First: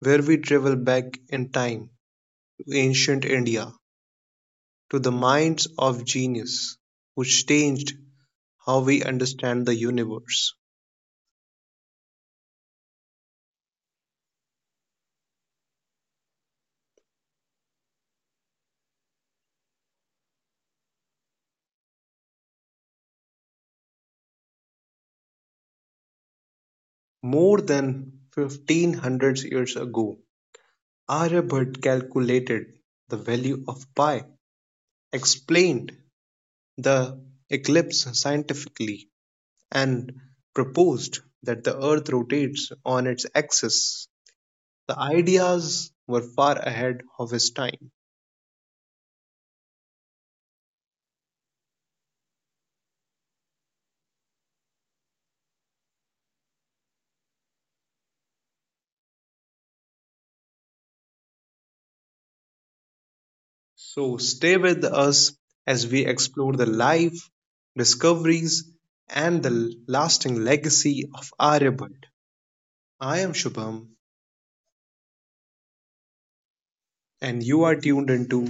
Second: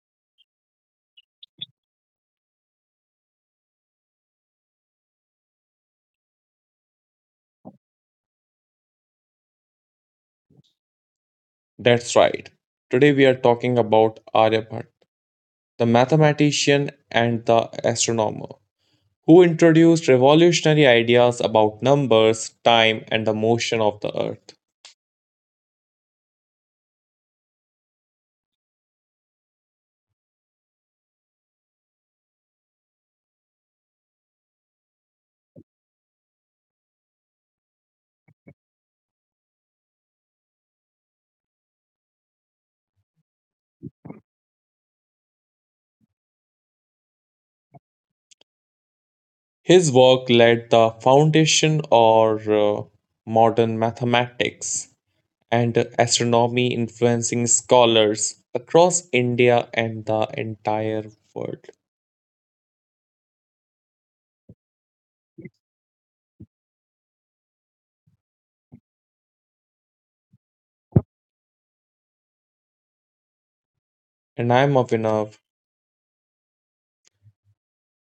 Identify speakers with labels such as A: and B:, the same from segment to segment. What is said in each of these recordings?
A: where we travel back in time to ancient India, to the minds of genius, which changed how we understand the universe.
B: That's right. Today we are talking about Aryabhatta, the mathematician and the astronomer, who introduced revolutionary ideas about numbers, time, and the motion of the earth.
A: More than 1500 years ago, Aryabhatta calculated the value of pi, explained the eclipse scientifically, and proposed that the earth rotates on its axis. The ideas were far ahead of his time.
B: His work laid the foundation or modern mathematics and astronomy, influencing scholars across India and the entire world.
A: So stay with us as we explore the life, discoveries, and the lasting legacy of Aryabhatta. I am Shubham,
B: And I'm Avinav.
A: and you are tuned into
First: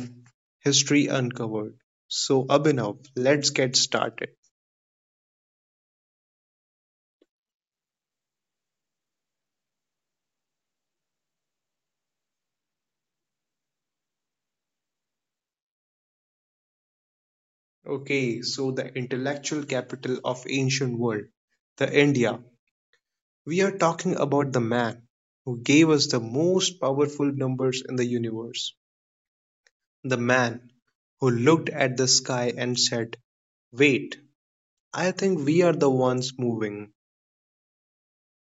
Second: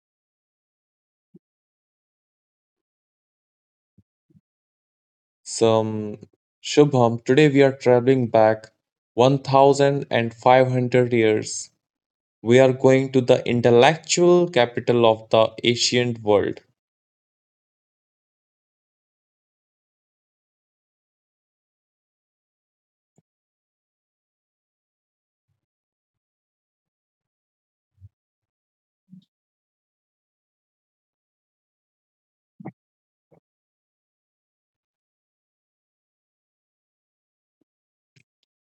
A: History Uncovered. So, Abhinav, let's get started.
B: Some Shubham, today we are traveling back 1500 years. We are going to the intellectual capital of the ancient world,
A: Okay, so the intellectual capital of ancient world, the India. We are talking about the man who gave us the most powerful numbers in the universe. The man who looked at the sky and said, "Wait, I think we are the ones moving."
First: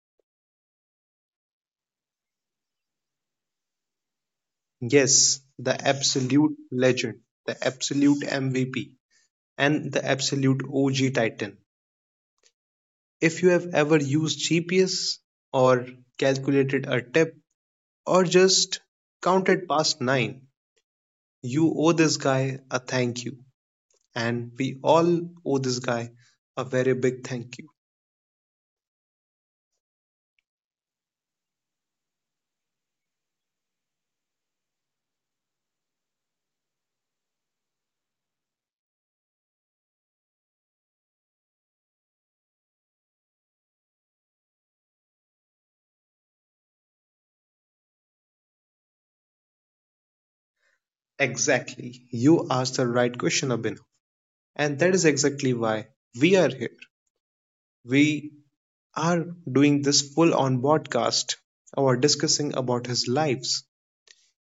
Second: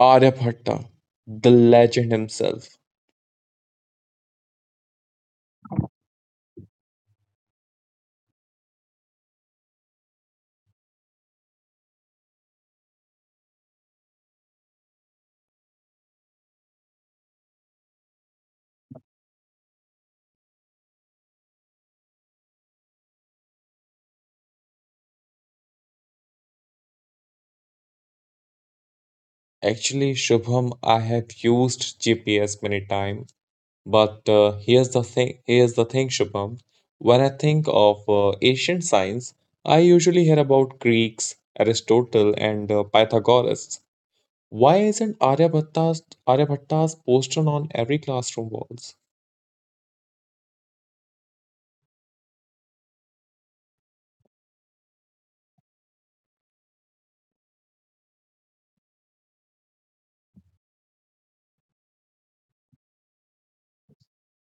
B: Aryabhatta, the legend himself.
A: Yes, the absolute legend, the absolute MVP, and the absolute OG titan. If you have ever used GPS or calculated a tip or just counted past nine, you owe this guy a thank you. And we all owe this guy a very big thank you.
B: Actually, Shubham, I have used GPS many times, but here's the thing. Here's the thing, Shubham. When I think of ancient science, I usually hear about Greeks, Aristotle, and Pythagoras. Why isn't Aryabhatta's poster on every classroom walls?
A: Exactly. You asked the right question, Abhinav. And that is exactly why we are here. We are doing this full on podcast or discussing about his lives.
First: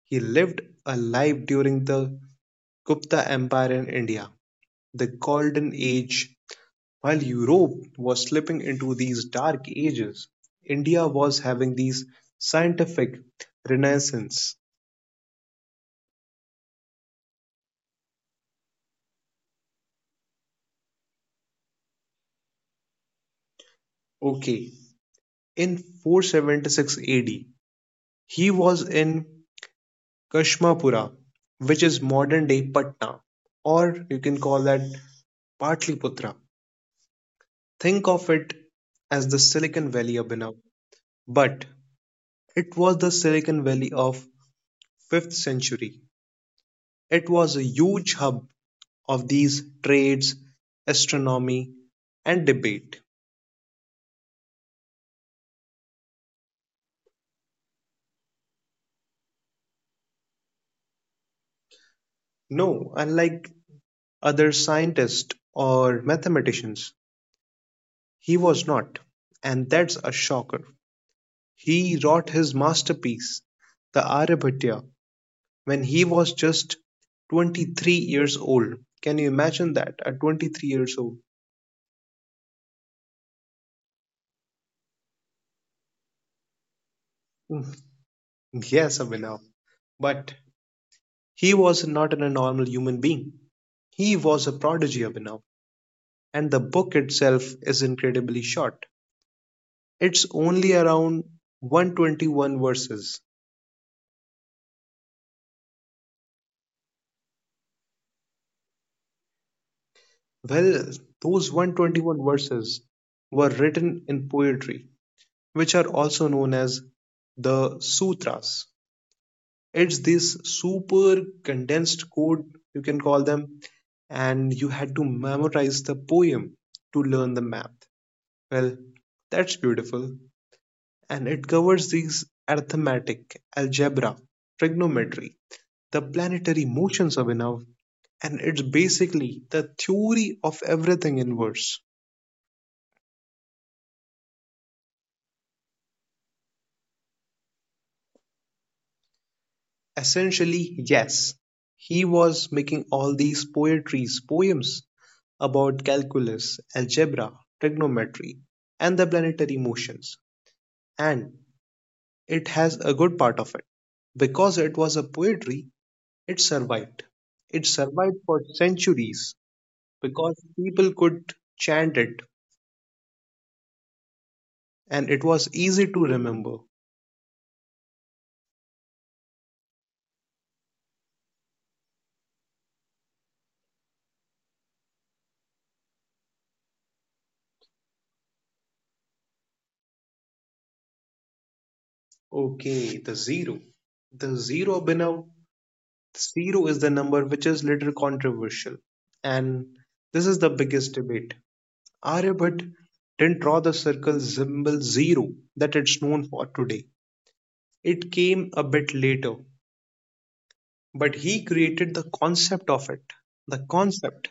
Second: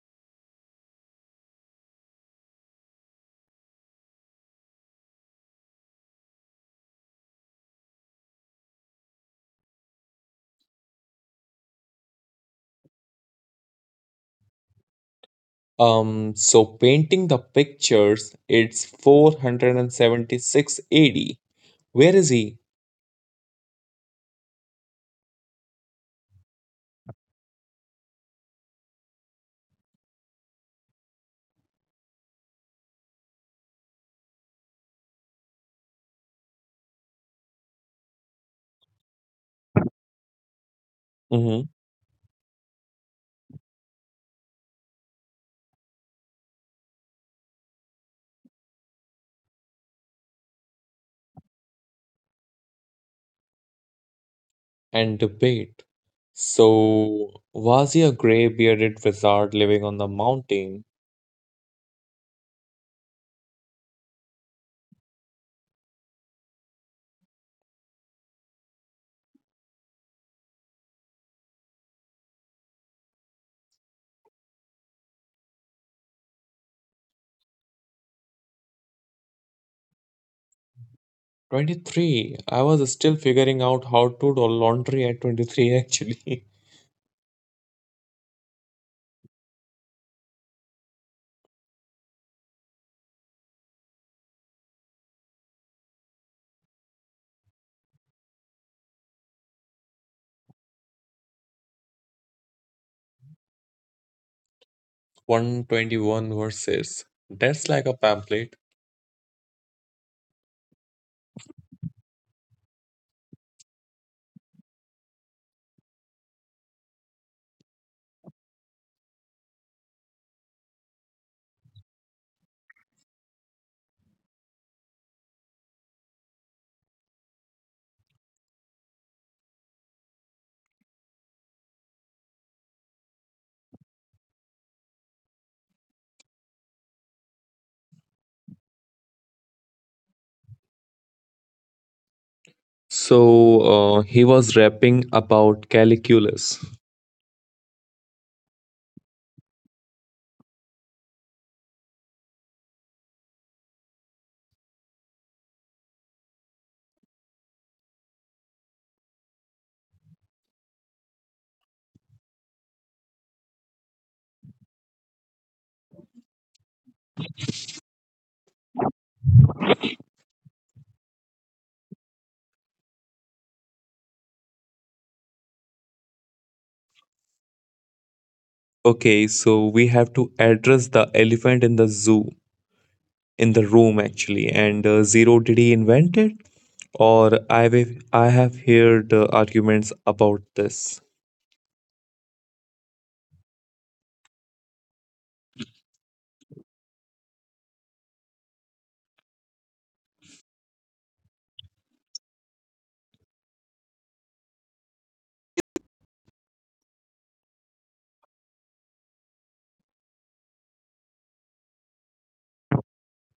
A: He lived a life during the Gupta Empire in India, the golden age. While Europe was slipping into these dark ages, India was having these scientific renaissance.
B: So painting the pictures, it's 476 AD. Where is he?
A: Okay, in 476 AD, he was in Kashmapura, which is modern day Patna, or you can call that Patliputra. Think of it as the Silicon Valley of now, but
B: hmm
A: it was the Silicon Valley of 5th century. It was a huge hub of these trades, astronomy, and debate.
B: And debate. So was he a gray-bearded wizard living on the mountain?
A: No, unlike other scientists or mathematicians, he was not, and that's a shocker. He wrote his masterpiece, the Aryabhata, when he was just 23 years old. Can you imagine that? At 23 years old.
B: 23. I was still figuring out how to do laundry at 23 actually.
A: Yes, Abhinav. But he was not a normal human being. He was a prodigy, Abhinav. And the book itself is incredibly short. It's only around 121 verses.
B: 121 verses. That's like a pamphlet.
A: Well, those 121 verses were written in poetry, which are also known as the sutras. It's this super condensed code, you can call them, and you had to memorize the poem to learn the math. Well, that's beautiful, and it covers these arithmetic, algebra, trigonometry, the planetary motions of enough, and it's basically the theory of everything in verse.
B: So he was rapping about calculus.
A: Essentially, yes, he was making all these poetries poems about calculus, algebra, trigonometry, and the planetary motions. And it has a good part of it. Because it was a poetry, it survived. It survived for centuries because people could chant it and it was easy to remember.
B: Okay, so we have to address the elephant in the room actually. And zero, did he invent it? Or I have heard arguments about this.
A: Okay, the zero. The zero, Binav. Zero is the number which is little controversial. And this is the biggest debate. Aryabhatta didn't draw the circle symbol zero that it's known for today. It came a bit later, but he created the concept of it, the concept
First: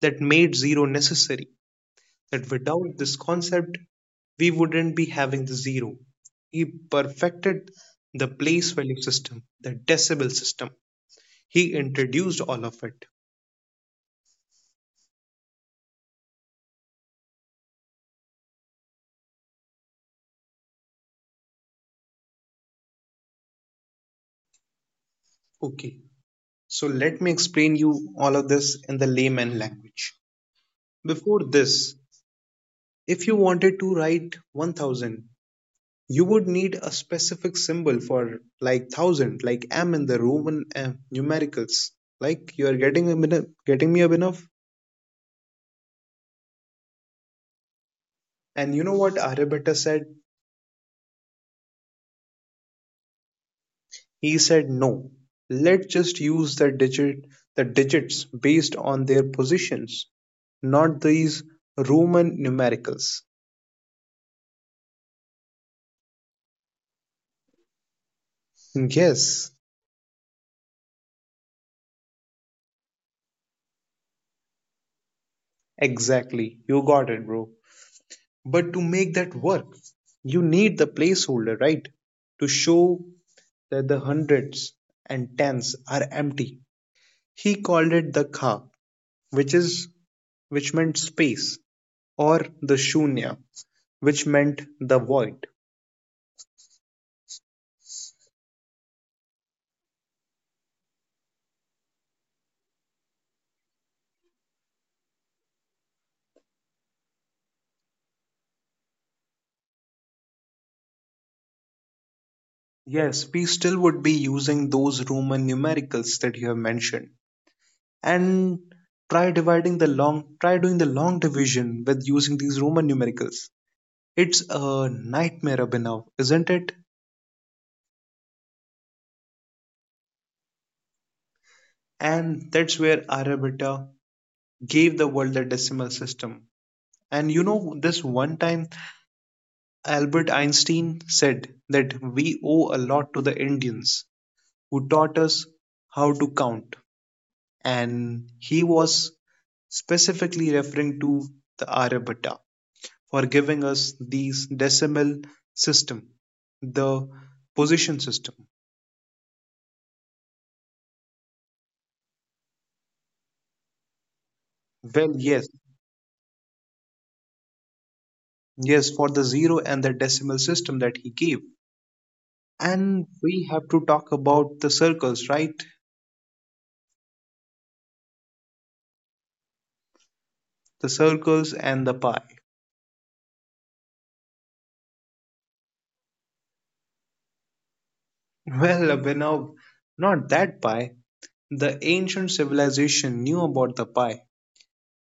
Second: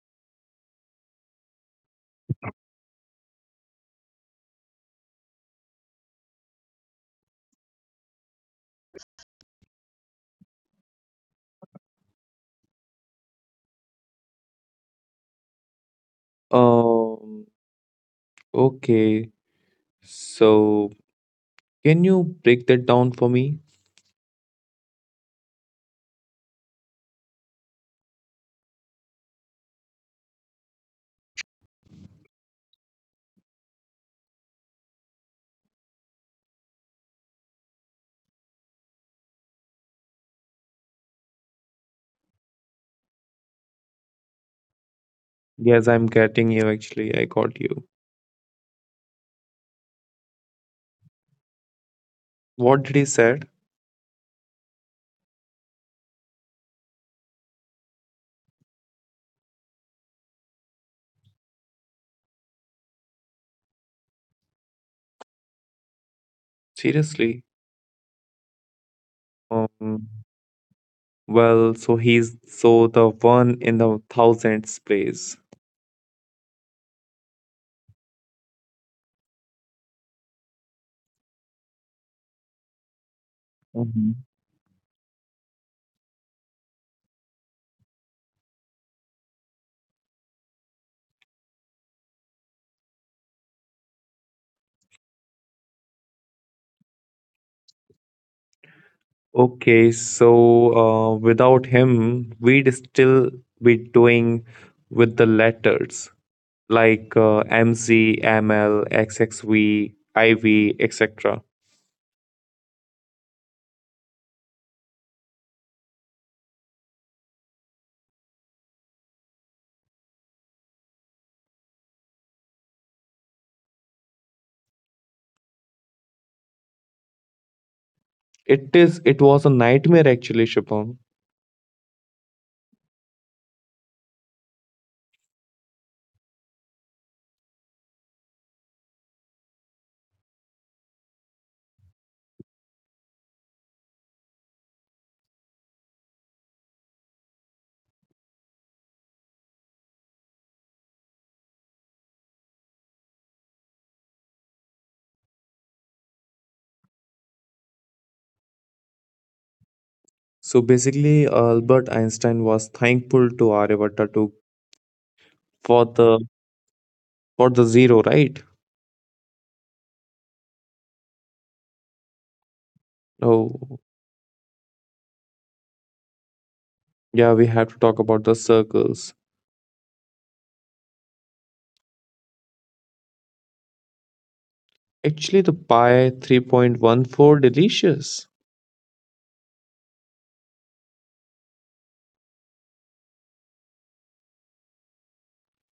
A: that made zero necessary. That without this concept, we wouldn't be having the zero. He perfected the place value system, the decibel system. He introduced all of it.
B: Um. Okay. So can you break that down for me?
A: Okay, so let me explain you all of this in the layman language. Before this, if you wanted to write 1000, you would need a specific symbol for like 1000, like am in the Roman numericals. Like you are getting a bit getting me a bit of.
B: Yes, I'm getting you. Actually, I got you.
A: And you know what Aryabhatta said?
B: What did he said?
A: He said no. Let's just use the digit, the digits based on their positions, not these Roman numericals.
B: Seriously.
A: Yes,
B: Um. Well, so he's so the one in the thousandth place.
A: exactly. You got it, bro. But to make that work, you need the placeholder, right? To show
B: Mhm.
A: that the hundreds and tens are empty. He called it the ka, which is which meant space, or the shunya, which meant the void.
B: Okay, so without him, we'd still be doing with the letters like MZ, ML, XXV, IV, etc.
A: Yes, we still would be using those Roman numericals that you have mentioned. And try doing the long division with using these Roman numericals. It's a nightmare, Abhinav, isn't it?
B: It is. It was a nightmare actually, Shubham.
A: And that's where Aryabhatta gave the world the decimal system. And you know, this one time Albert Einstein said that we owe a lot to the Indians who taught us how to count, and he was specifically referring to the Aryabhatta for giving us these decimal system, the position system.
B: So basically, Albert Einstein was thankful to Aryabhatta to, for
A: Well, yes,
B: the, for the zero, right?
A: yes, for the zero and the decimal system that he gave. And
B: Oh,
A: we have to talk about the circles, right?
B: yeah, we have to talk about the circles.
A: The circles and the pie.
B: Actually, the Pi 3.14 delicious.
A: Well, Abhinav, not that pie. The ancient civilization knew about the pie,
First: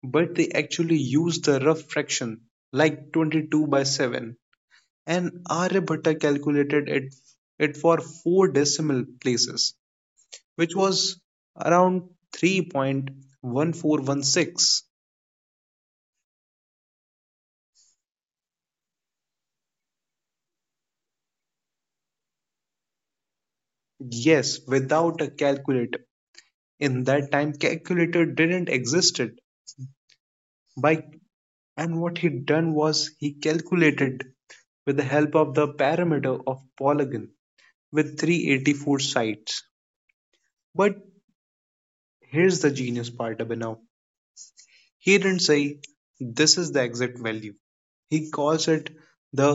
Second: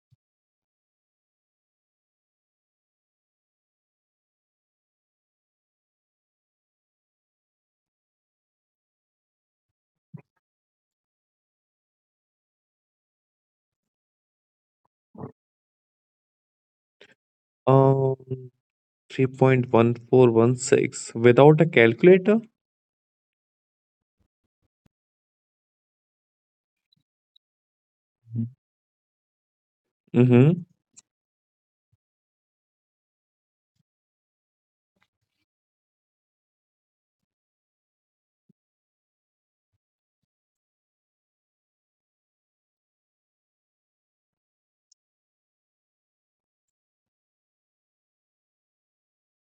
A: but they actually used the rough fraction, like 22 by 7, and Aryabhatta calculated it for four decimal places, which was around 3.1416.
B: Um, 3.1416 without a calculator.
A: Yes, without a calculator. In that time calculator didn't existed
B: Mm-hmm.
A: by, and what he done was he calculated with the help of the parameter of polygon with 384 sides. But here's the genius part, Abhinav. He didn't say this is the exact value. He calls it the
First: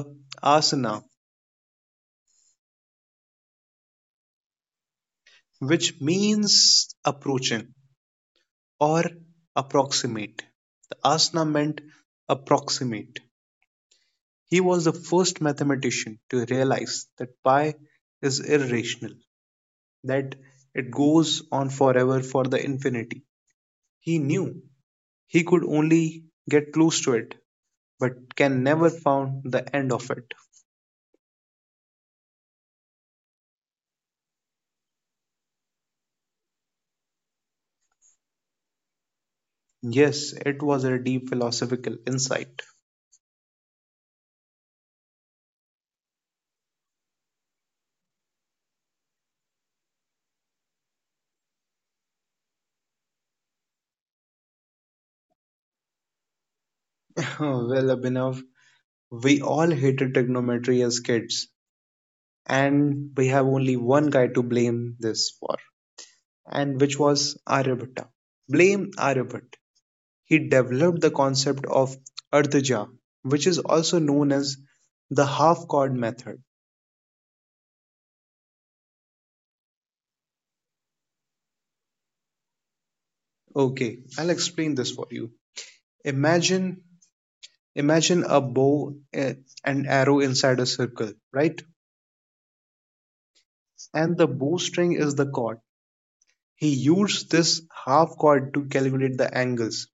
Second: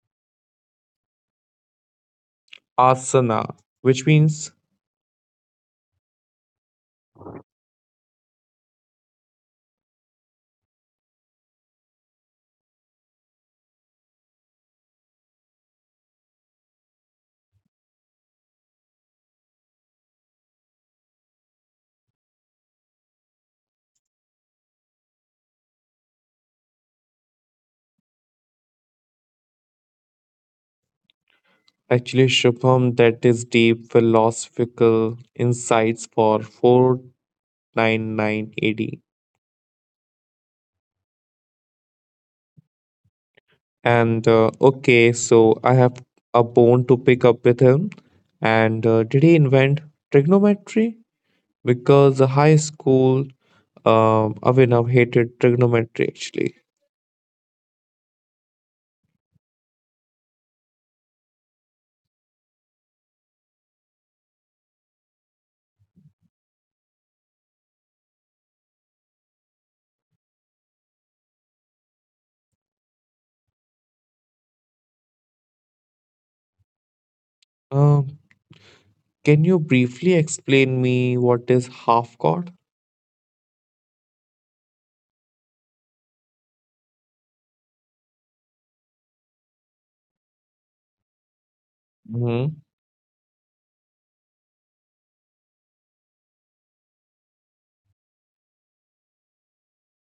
A: asana,
B: Asana, which means
A: which means approaching or approximate. The asana meant approximate. He was the first mathematician to realize that pi is irrational, that it goes on forever for the infinity. He knew he could only get close to it, but can never found the end of it.
B: actually Shubham, that is deep philosophical insights for 4,9,9,80.
A: Yes, it was a deep philosophical insight.
B: And okay, so I have a bone to pick up with him. And did he invent trigonometry? Because the high school Abhinav hated trigonometry actually.
A: Well, Abhinav, we all hated trigonometry as kids, and we have only one guy to blame this for, and which was Aryabhatta. Blame Aryabhatta. He developed the concept of artaja, which is also known as the half-chord method.
B: Um, can you briefly explain me what is half god?
A: Okay, I'll explain this for you. Imagine imagine a bow and arrow inside a circle, right?
B: hmm
A: And the bowstring is the chord. He used this half chord to calculate the angles,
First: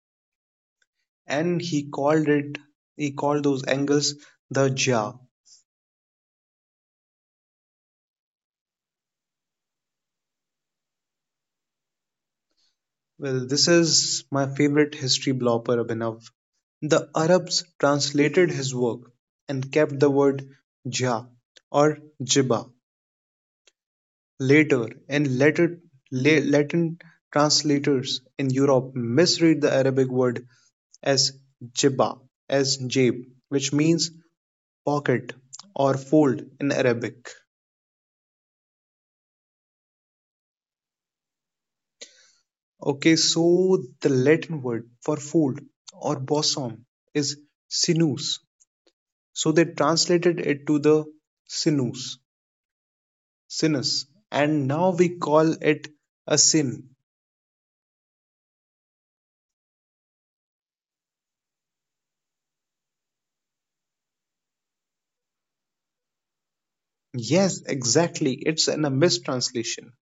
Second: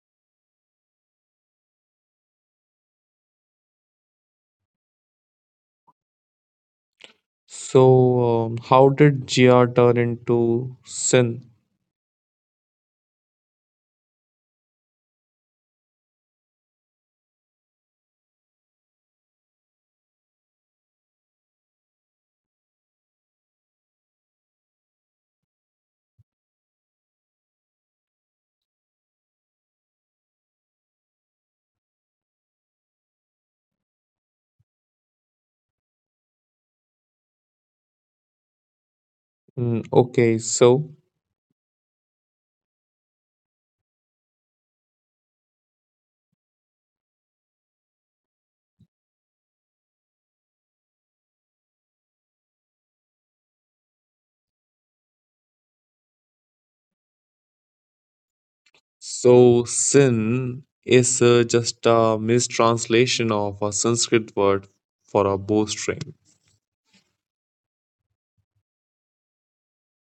A: and he called those angles the ja.
B: So, how did GR turn into sin?
A: Well, this is my favorite history blopper, Abhinav. The Arabs translated his work and kept the word Jah or Jiba later, and later Latin translators in Europe misread the Arabic word as Jiba, as Jab, which means pocket or fold in Arabic.
B: Mm, okay, so,
A: Okay, so the Latin word for fold or bosom is sinus. So they translated it to the sinus, sinus, and now we call it a sin.
B: so sin is just a mistranslation of a Sanskrit word for a bowstring.
A: Yes, exactly. It's a mistranslation.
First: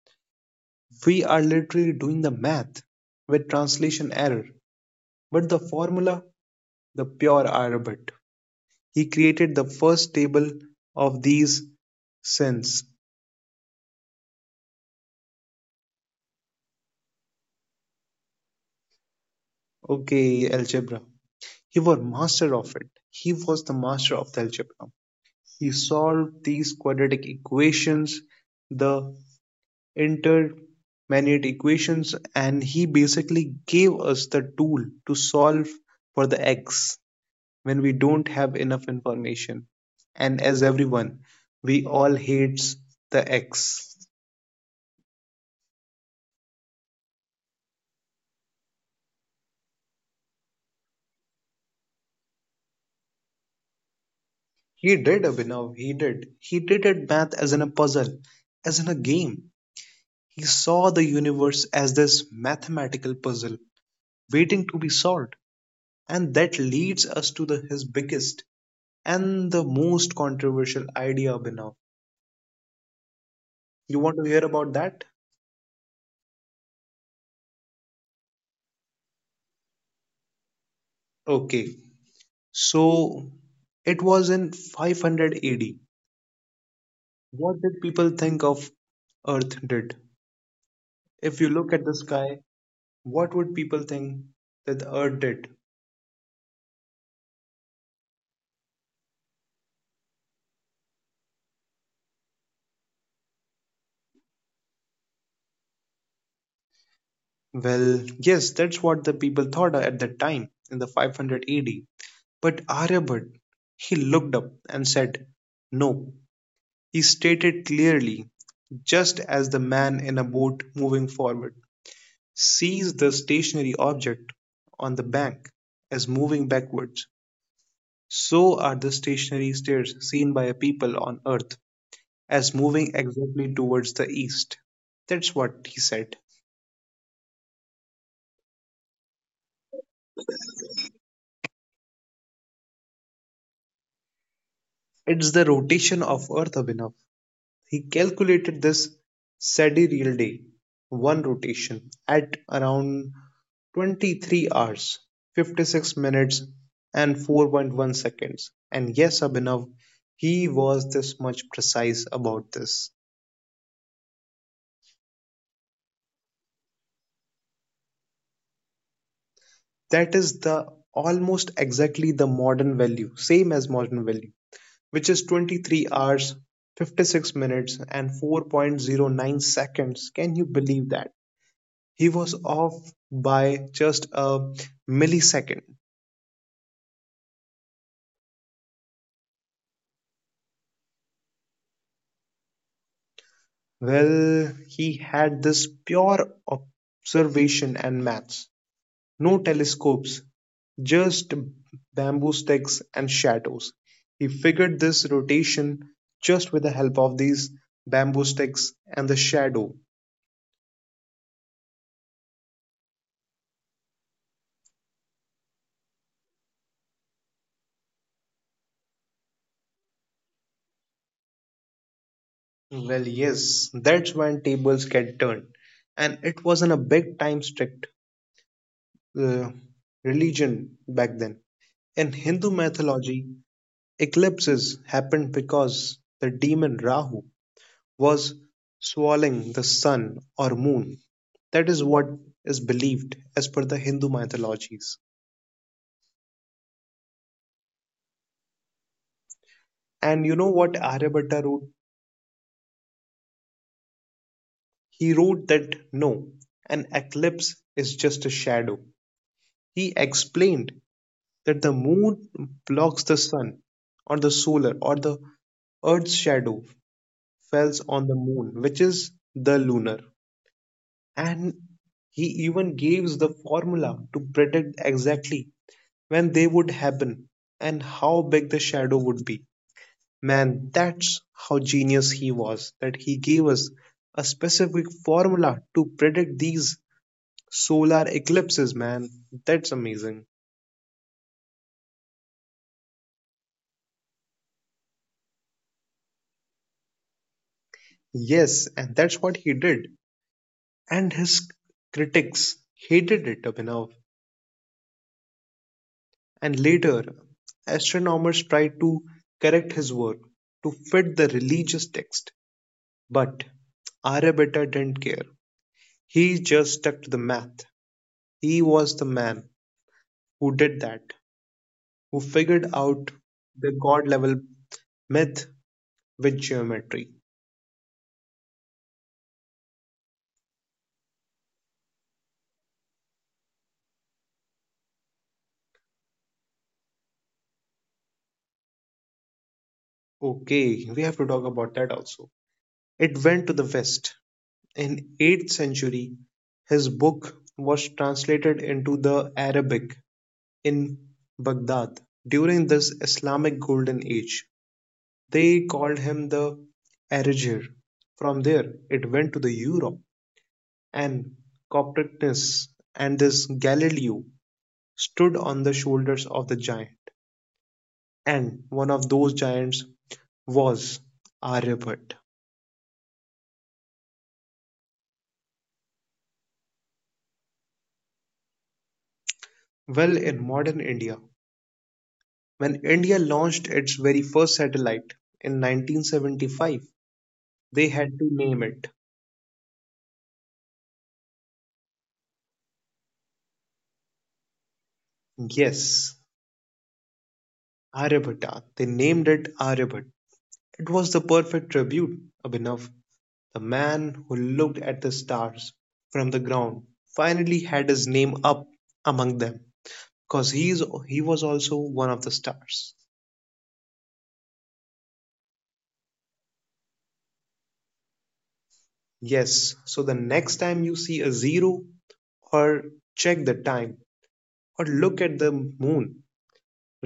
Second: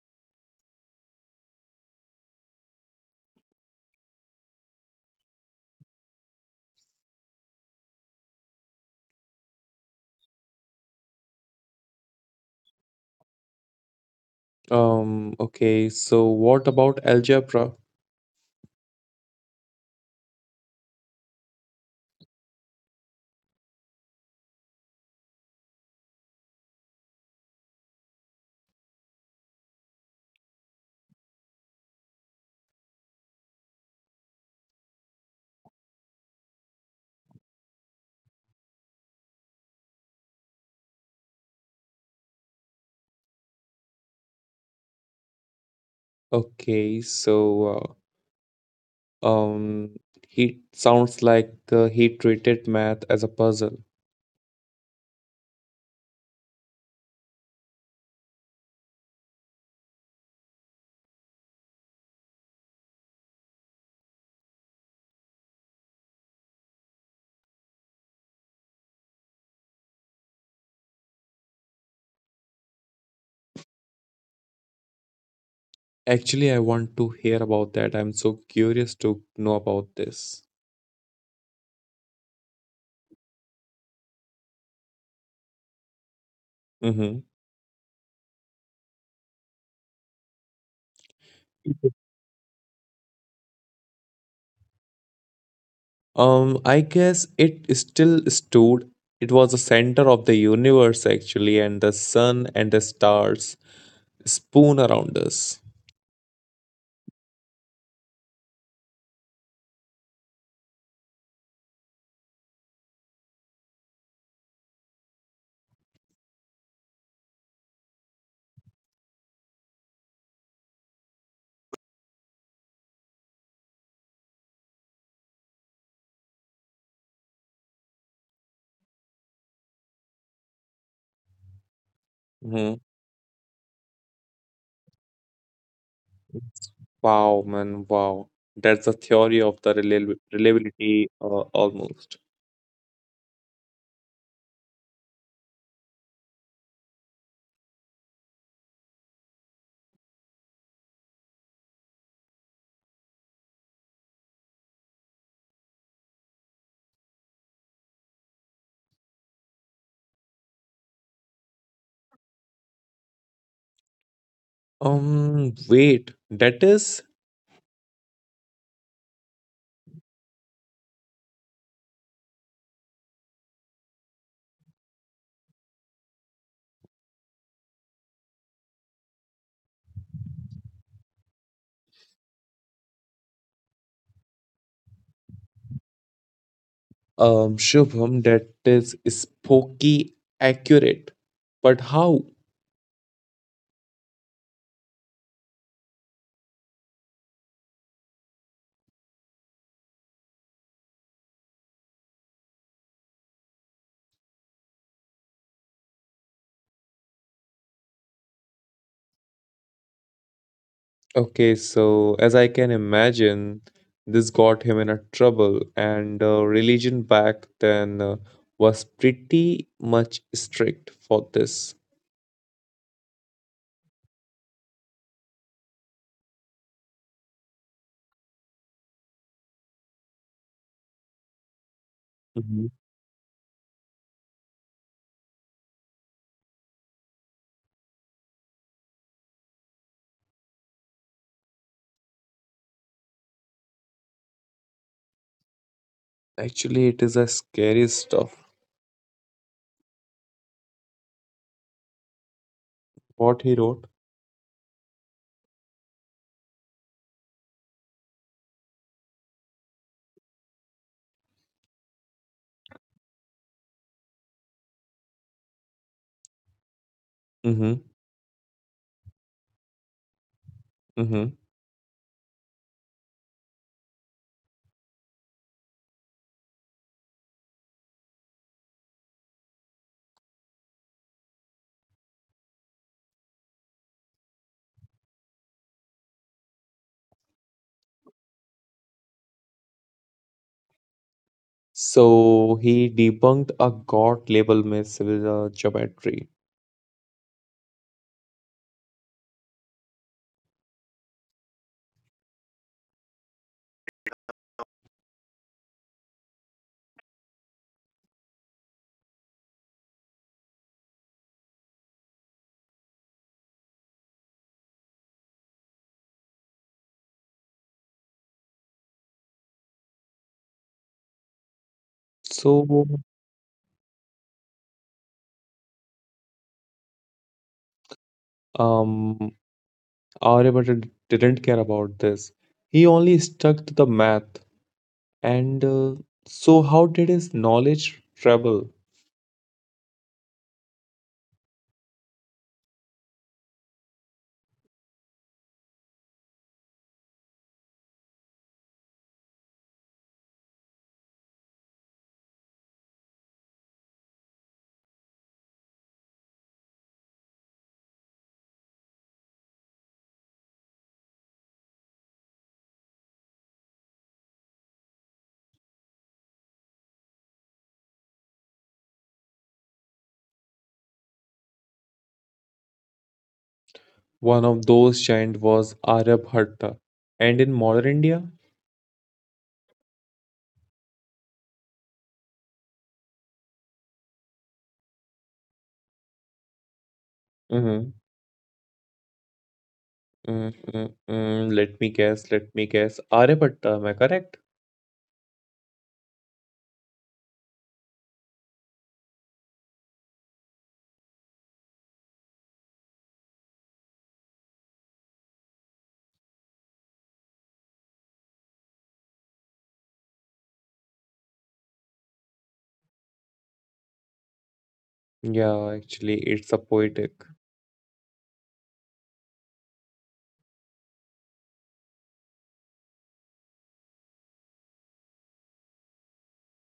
A: We are literally doing the math with translation error, but the formula, the pure Arabic. He created the first table of these sins.
B: Okay, so what about algebra?
A: Okay, algebra. He was master of it. He was the master of the algebra. He solved these quadratic equations, the intermediate equations, and he basically gave us the tool to solve for the x when we don't have enough information, and as everyone, we all hates the x.
B: Okay, so uh, um, he sounds like he treated math as a puzzle.
A: He did, Abhinav, he did at math as in a puzzle, as in a game. He saw the universe as this mathematical puzzle waiting to be solved. And that leads us to his biggest and the most controversial idea, Abhinav. You want to hear about that?
B: Actually, I want to hear about that. I'm so curious to know about this.
A: Okay. So it was in 500 AD.
B: Mm-hmm.
A: What did people think of Earth did? If you look at the sky, what would people think that the Earth did?
B: I guess it still stood. It was the center of the universe, actually, and the sun and the stars spoon around us.
A: Well, yes, that's what the people thought at that time in the 500 AD. But Aryabhat, he looked up and said, "No." He stated clearly, just as the man in a boat moving forward sees the stationary object on the bank as moving backwards, so are the stationary stairs seen by a people on Earth as
B: Mhm.
A: moving exactly towards the east. That's what he said.
B: Wow, man, wow. That's the theory of the reliability almost.
A: It's the rotation of Earth, Abhinav. He calculated this sidereal day, one rotation, at around 23 hours, 56 minutes, and 4.1 seconds. And yes, Abhinav, he was this much precise about this.
B: Wait, that is
A: That is the almost exactly the modern value, same as modern value, which is 23 hours, 56 minutes, and 4.09 seconds. Can you believe that? He was off by just a millisecond.
B: Shubham, that is spooky accurate. But how?
A: Well, he had this pure observation and maths. No telescopes, just bamboo sticks and shadows. He figured this rotation just with the help of these bamboo sticks and the shadow.
B: Okay, so as I can imagine, this got him in a trouble, and religion back then was pretty much strict for this.
A: Well, yes, that's when tables get turned. And it wasn't a big time strict uh, religion back then. In Hindu
B: Mhm.
A: mythology, eclipses happened because the demon Rahu was swallowing the sun or moon. That is what is believed as per the Hindu mythologies.
B: Actually, it is a scary stuff.
A: And you know what Aryabhatta wrote?
B: What he wrote.
A: He wrote that no, an eclipse is just a shadow. He explained that the moon blocks the sun or the solar or the earth's shadow
B: Mm-hmm.
A: falls on the moon, which is the lunar.
B: Mm-hmm.
A: And he even gives the formula to predict exactly when they would happen and how big the shadow would be. Man, that's how genius he was that he gave us a specific formula to predict these solar eclipses, man. That's amazing.
B: So he debunked a god label myth with geometry.
A: Yes, and that's what he did. And his critics hated it, Abhinav. And later, astronomers tried to correct his work to fit the religious text. But Aryabhatta didn't care. He just stuck to the math. He was the man who did that, who
B: So
A: figured out the god level myth with geometry.
B: um, Aryabhatta didn't care about this. He only stuck to the math. And so, how did his knowledge travel?
A: Okay, we have to talk about that also. It went to the West. In 8th century, his book was translated into the Arabic in Baghdad. During this Islamic golden age, they called him the Arajir. From there, it went to the Europe, and Copernicus and this Galileo stood on the shoulders of the giant. And one of those giants was Aryabhatta.
B: One of those giants was Aryabhatta. And in modern India,
A: Well, in modern India, when India launched its very first satellite in 1975,
B: mm-hmm,
A: they had to name it.
B: mm-hmm, mm-hmm, let me guess, Aryabhatta, am I correct?
A: Yes, Aryabhatta. They named it Aryabhatta. It was the perfect tribute, Abhinav. The man who looked at the stars from the ground finally had his name up among them because he was also one of the stars.
B: Yeah, actually, it's a poet.
A: Yes, so the next time you see a zero, or check the time, or look at the moon,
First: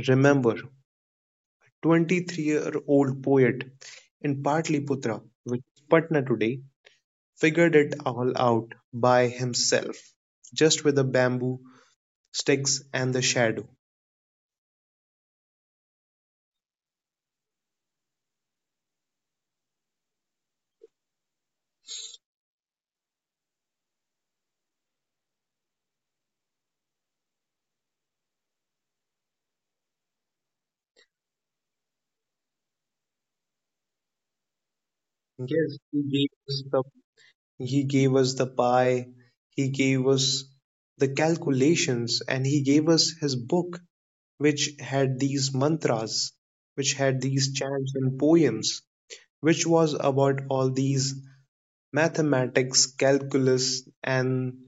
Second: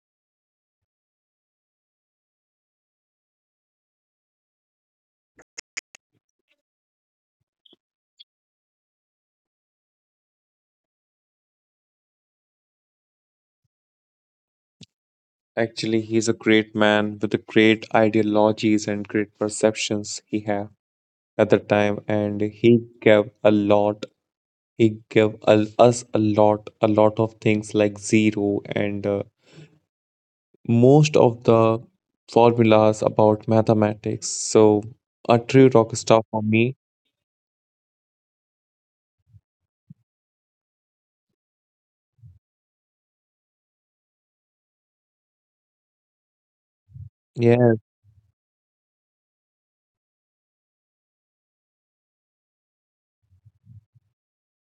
A: remember 23-year-old year old poet in Patliputra, which is Patna today, figured it all out by himself, just with the bamboo sticks and the shadow.
B: Actually, he's a great man with the great ideologies and great perceptions he had at the time, and he gave a lot. He gave us a lot of things like zero and most of the formulas about mathematics. So, a
A: Yes,
B: true rock star for me.
A: he gave us the pie, he gave us the calculations, and he gave us his book which had these mantras, which had these
B: Yeah,
A: chants and poems, which was about all these mathematics, calculus, and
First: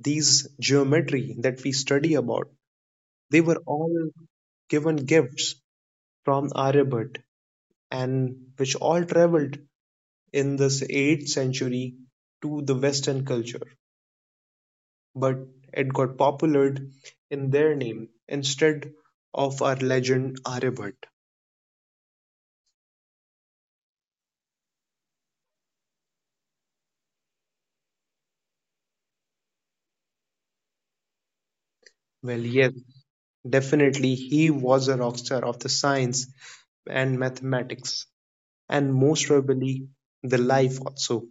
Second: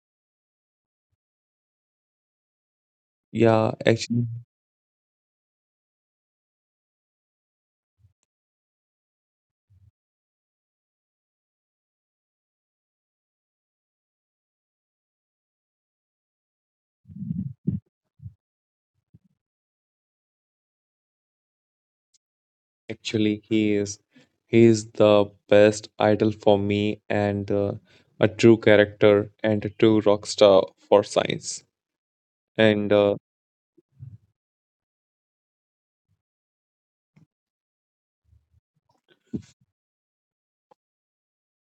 A: these geometry that we study about. They were
B: yeah.
A: all
B: Actually,
A: given gifts from Aryabhatta and which all traveled in this 8th century to the Western culture, but it got popularized in their name instead of our legend Aryabhatta.
B: Actually, he is. He is the best idol for me and a true character and a true rock star for science.
A: Well,
B: And
A: yes,
B: uh,
A: definitely, he was a rock star of the science and mathematics, and most probably the life also.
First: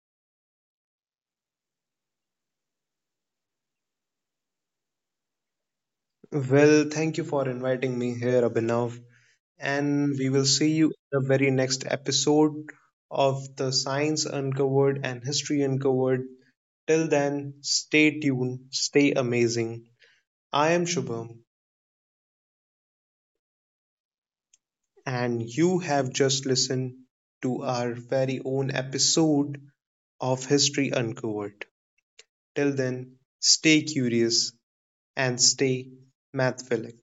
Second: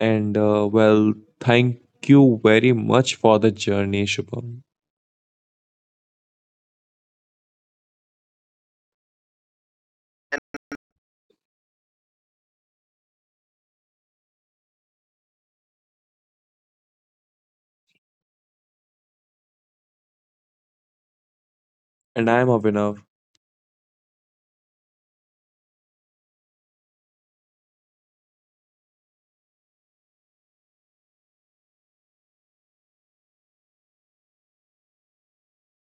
B: and well, thank you very much for the journey, Shubham.
A: Well, thank you for inviting me here, Abhinav, and we will see you in the very next episode of the Science Uncovered and History Uncovered. Till then, stay tuned, stay amazing. I am Shubham,
B: And I'm Abhinav.
A: and you have just listened to our very own episode of History Uncovered. Till then, stay curious and stay mathphilic.